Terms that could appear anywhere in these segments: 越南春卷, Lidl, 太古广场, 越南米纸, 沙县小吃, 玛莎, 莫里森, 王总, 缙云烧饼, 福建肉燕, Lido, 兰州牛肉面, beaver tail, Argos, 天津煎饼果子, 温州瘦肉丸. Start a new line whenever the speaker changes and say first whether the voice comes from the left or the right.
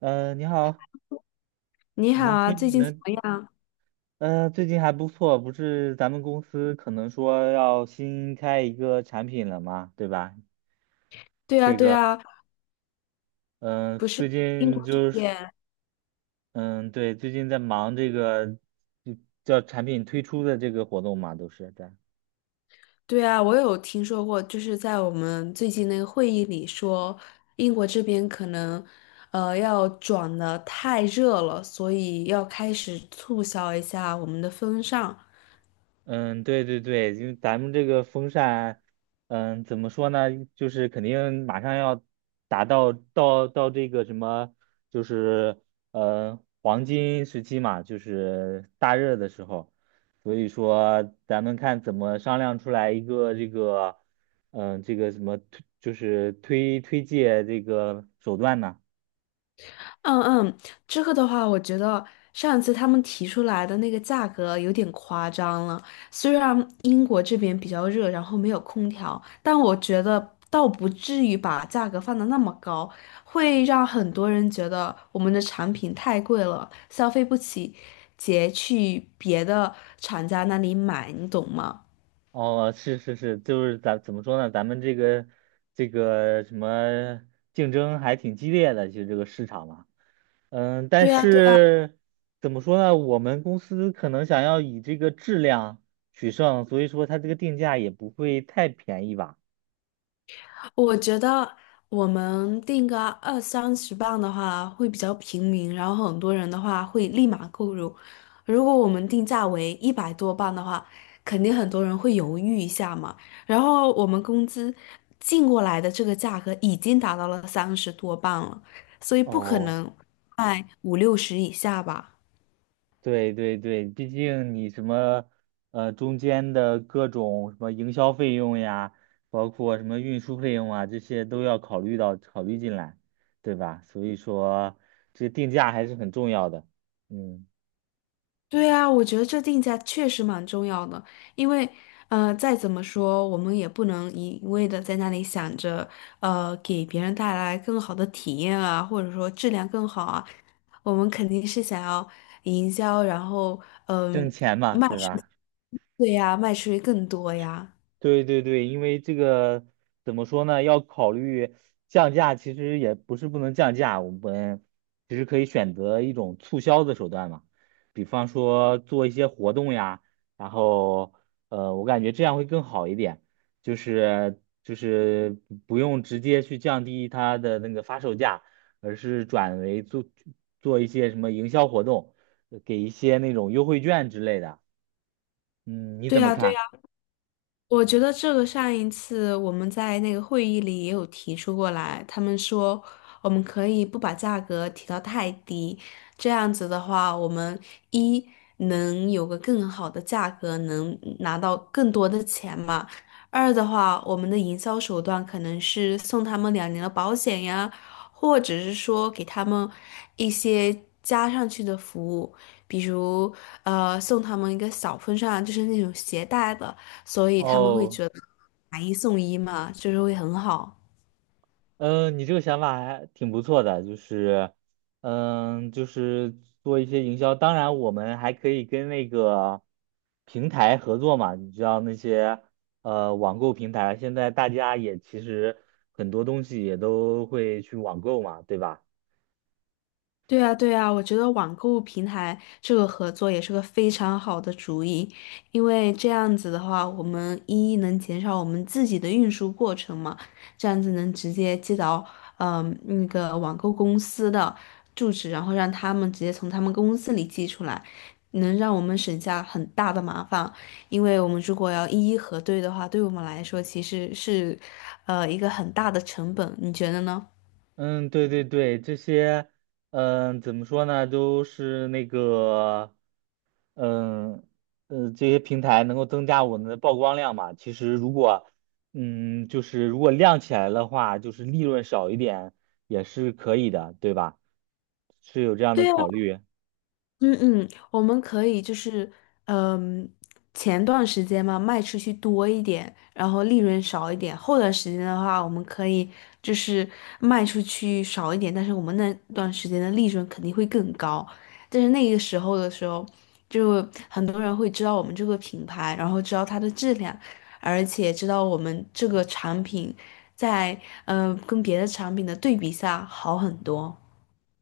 right: 嗯，你好，
left: 你
right: 你
left: 好
right: 能
left: 啊，最
right: 听
left: 近怎
right: 能，
left: 么样？
right: 最近还不错，不是咱们公司可能说要新开一个产品了嘛，对吧？
left: 对啊，
right: 这
left: 对
right: 个，
left: 啊，
right: 嗯，
left: 不是
right: 最
left: 英
right: 近
left: 国这
right: 就是，
left: 边。
right: 嗯，对，最近在忙这个，就叫产品推出的这个活动嘛，都是在。
left: 对啊，我有听说过，就是在我们最近那个会议里说，英国这边可能，要转的太热了，所以要开始促销一下我们的风尚。
right: 嗯，对对对，因为咱们这个风扇，嗯，怎么说呢？就是肯定马上要达到这个什么，就是黄金时期嘛，就是大热的时候，所以说咱们看怎么商量出来一个这个，这个什么推，就是推介这个手段呢？
left: 嗯嗯，这个的话，我觉得上次他们提出来的那个价格有点夸张了。虽然英国这边比较热，然后没有空调，但我觉得倒不至于把价格放得那么高，会让很多人觉得我们的产品太贵了，消费不起，直接去别的厂家那里买，你懂吗？
right: 哦，是是是，就是咱怎么说呢？咱们这个这个什么竞争还挺激烈的，就这个市场嘛。嗯，但
left: 对呀，对。
right: 是怎么说呢？我们公司可能想要以这个质量取胜，所以说它这个定价也不会太便宜吧？
left: 我觉得我们定个20-30磅的话会比较平民，然后很多人的话会立马购入。如果我们定价为100多磅的话，肯定很多人会犹豫一下嘛。然后我们工资进过来的这个价格已经达到了30多磅了，所以不可
right: 哦。
left: 能卖五六十以下吧。
right: 对对对，毕竟你什么中间的各种什么营销费用呀，包括什么运输费用啊，这些都要考虑到考虑进来，对吧？所以说这定价还是很重要的，嗯，
left: 对啊，我觉得这定价确实蛮重要的，因为，再怎么说，我们也不能一味的在那里想着，给别人带来更好的体验啊，或者说质量更好啊，我们肯定是想要营销，然后，
right: 挣
left: 嗯、
right: 钱嘛，
left: 卖
right: 对
left: 出
right: 吧？
left: 对呀，卖出去更多呀，
right: 对对对，因为这个怎么说呢？要考虑降价，其实也不是不能降价，我们其实可以选择一种促销的手段嘛，比方说做一些活动呀，然后我感觉这样会更好一点，就是不用直接去降低它的那个发售价，而是转为做一些什么营销活动，给一些那种优惠券之类的。嗯，你
left: 对
right: 怎么
left: 呀，对
right: 看？
left: 呀。我觉得这个上一次我们在那个会议里也有提出过来，他们说我们可以不把价格提到太低，这样子的话，我们一能有个更好的价格，能拿到更多的钱嘛；二的话，我们的营销手段可能是送他们2年的保险呀，或者是说给他们一些加上去的服务，比如送他们一个小风扇，就是那种携带的。所以他们会
right: 哦。
left: 觉得买一送一嘛，就是会很好。
right: 嗯，你这个想法还挺不错的，就是，嗯，就是做一些营销。当然，我们还可以跟那个平台合作嘛。你知道那些网购平台，现在大家也其实很多东西也都会去网购嘛，对吧？
left: 对啊，对啊，我觉得网购平台这个合作也是个非常好的主意，因为这样子的话，我们一能减少我们自己的运输过程嘛，这样子能直接寄到那个网购公司的住址，然后让他们直接从他们公司里寄出来，能让我们省下很大的麻烦，因为我们如果要一一核对的话，对我们来说其实是一个很大的成本，你觉得呢？
right: 嗯，对对对，这些，嗯，怎么说呢，都是那个，嗯，这些平台能够增加我们的曝光量嘛。其实如果，嗯，就是如果亮起来的话，就是利润少一点也是可以的，对吧？是有这样的
left: 对啊，
right: 考虑。
left: 嗯嗯，我们可以就是，嗯，前段时间嘛，卖出去多一点，然后利润少一点。后段时间的话，我们可以就是卖出去少一点，但是我们那段时间的利润肯定会更高。但是那个时候的时候，就很多人会知道我们这个品牌，然后知道它的质量，而且知道我们这个产品在跟别的产品的对比下好很多。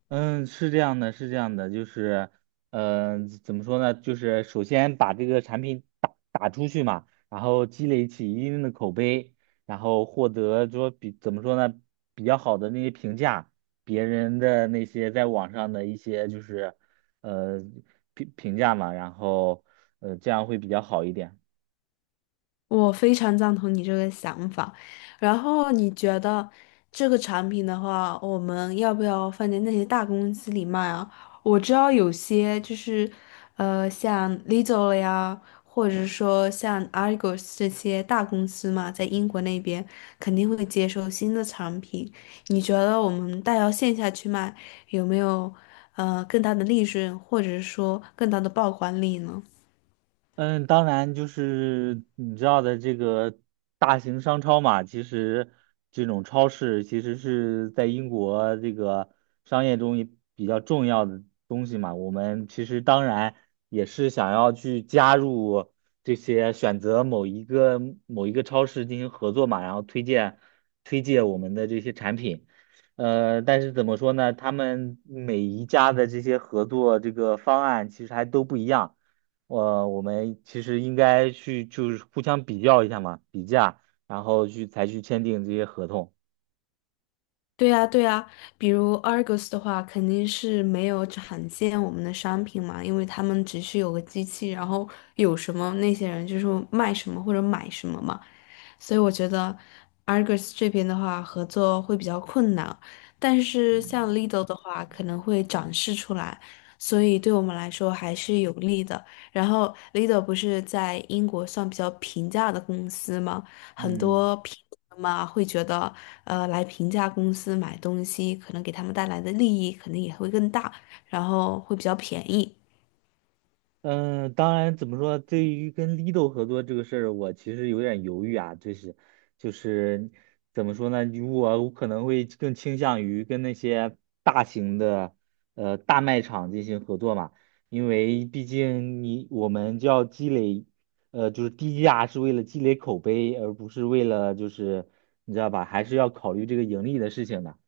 right: 嗯，是这样的，是这样的，就是，怎么说呢？就是首先把这个产品打出去嘛，然后积累起一定的口碑，然后获得说比怎么说呢，比较好的那些评价，别人的那些在网上的一些就是，呃，评价嘛，然后，这样会比较好一点。
left: 我非常赞同你这个想法，然后你觉得这个产品的话，我们要不要放在那些大公司里卖啊？我知道有些就是，像 Lidl 了呀，或者说像 Argos 这些大公司嘛，在英国那边肯定会接受新的产品。你觉得我们带到线下去卖，有没有更大的利润，或者说更大的曝光率呢？
right: 嗯，当然就是你知道的这个大型商超嘛，其实这种超市其实是在英国这个商业中也比较重要的东西嘛。我们其实当然也是想要去加入这些选择某一个超市进行合作嘛，然后推荐我们的这些产品。呃，但是怎么说呢？他们每一家的这些合作这个方案其实还都不一样。我们其实应该去就是互相比较一下嘛，比价，然后去签订这些合同。
left: 对呀，对呀，比如 Argos 的话，肯定是没有展现我们的商品嘛，因为他们只是有个机器，然后有什么那些人就是卖什么或者买什么嘛，所以我觉得 Argos 这边的话合作会比较困难，但是像 Lidl 的话可能会展示出来，所以对我们来说还是有利的。然后 Lidl 不是在英国算比较平价的公司吗？很
right: 嗯。
left: 多评论嘛会觉得，来评价公司买东西，可能给他们带来的利益肯定也会更大，然后会比较便宜。
right: 嗯，当然，怎么说？对于跟 Lido 合作这个事儿，我其实有点犹豫啊。就是，就是怎么说呢？如果我可能会更倾向于跟那些大型的大卖场进行合作嘛，因为毕竟你我们就要积累，就是低价是为了积累口碑，而不是为了就是你知道吧，还是要考虑这个盈利的事情的。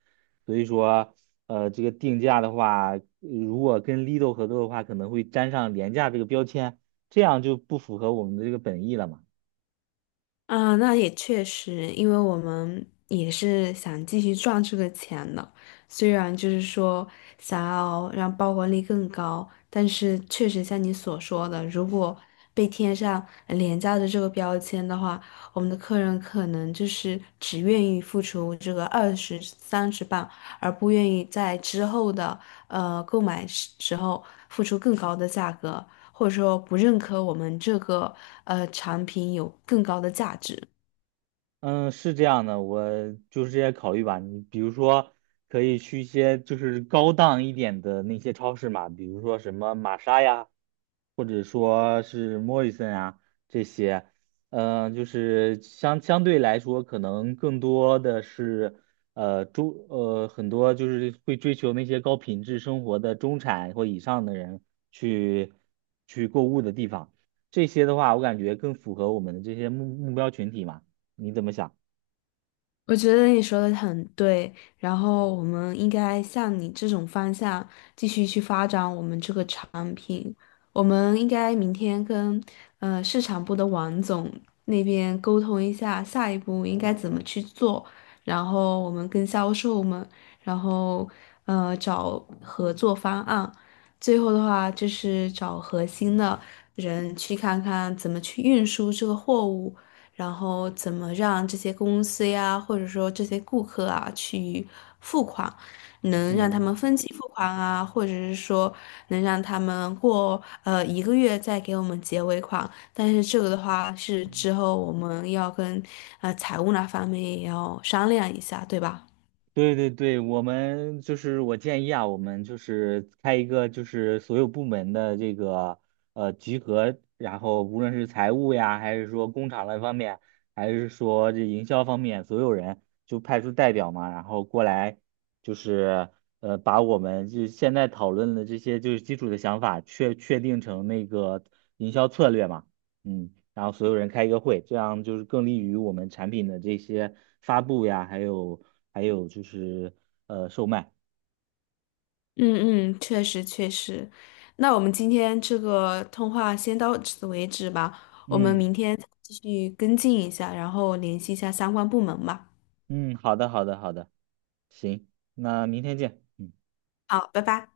right: 所以说，这个定价的话，如果跟 Lido 合作的话，可能会沾上廉价这个标签，这样就不符合我们的这个本意了嘛。
left: 啊，那也确实，因为我们也是想继续赚这个钱的，虽然就是说想要让曝光率更高，但是确实像你所说的，如果被贴上廉价的这个标签的话，我们的客人可能就是只愿意付出这个20-30磅，而不愿意在之后的购买时候付出更高的价格。或者说不认可我们这个产品有更高的价值。
right: 嗯，是这样的，我就是这些考虑吧。你比如说，可以去一些就是高档一点的那些超市嘛，比如说什么玛莎呀。或者说是莫里森啊这些，嗯，就是相对来说，可能更多的是呃中呃很多就是会追求那些高品质生活的中产或以上的人去购物的地方，这些的话，我感觉更符合我们的这些目标群体嘛，你怎么想？
left: 我觉得你说的很对，然后我们应该向你这种方向继续去发展我们这个产品。我们应该明天跟市场部的王总那边沟通一下，下一步应该怎么去做。然后我们跟销售们，然后找合作方案。最后的话就是找核心的人去看看怎么去运输这个货物。然后怎么让这些公司呀，或者说这些顾客啊去付款，能让他们
right: 嗯。
left: 分期付款啊，或者是说能让他们过1个月再给我们结尾款。但是这个的话是之后我们要跟财务那方面也要商量一下，对吧？
right: 对对对，我们就是我建议啊，我们就是开一个就是所有部门的这个集合，然后无论是财务呀，还是说工厂那方面，还是说这营销方面，所有人就派出代表嘛，然后过来就是把我们就现在讨论的这些就是基础的想法确定成那个营销策略嘛。嗯，然后所有人开一个会，这样就是更利于我们产品的这些发布呀，还有就是售卖。
left: 嗯嗯，确实确实。那我们今天这个通话先到此为止吧，我们
right: 嗯
left: 明天再继续跟进一下，然后联系一下相关部门吧。
right: 嗯，好的好的好的，行，那明天见。嗯。
left: 好，拜拜。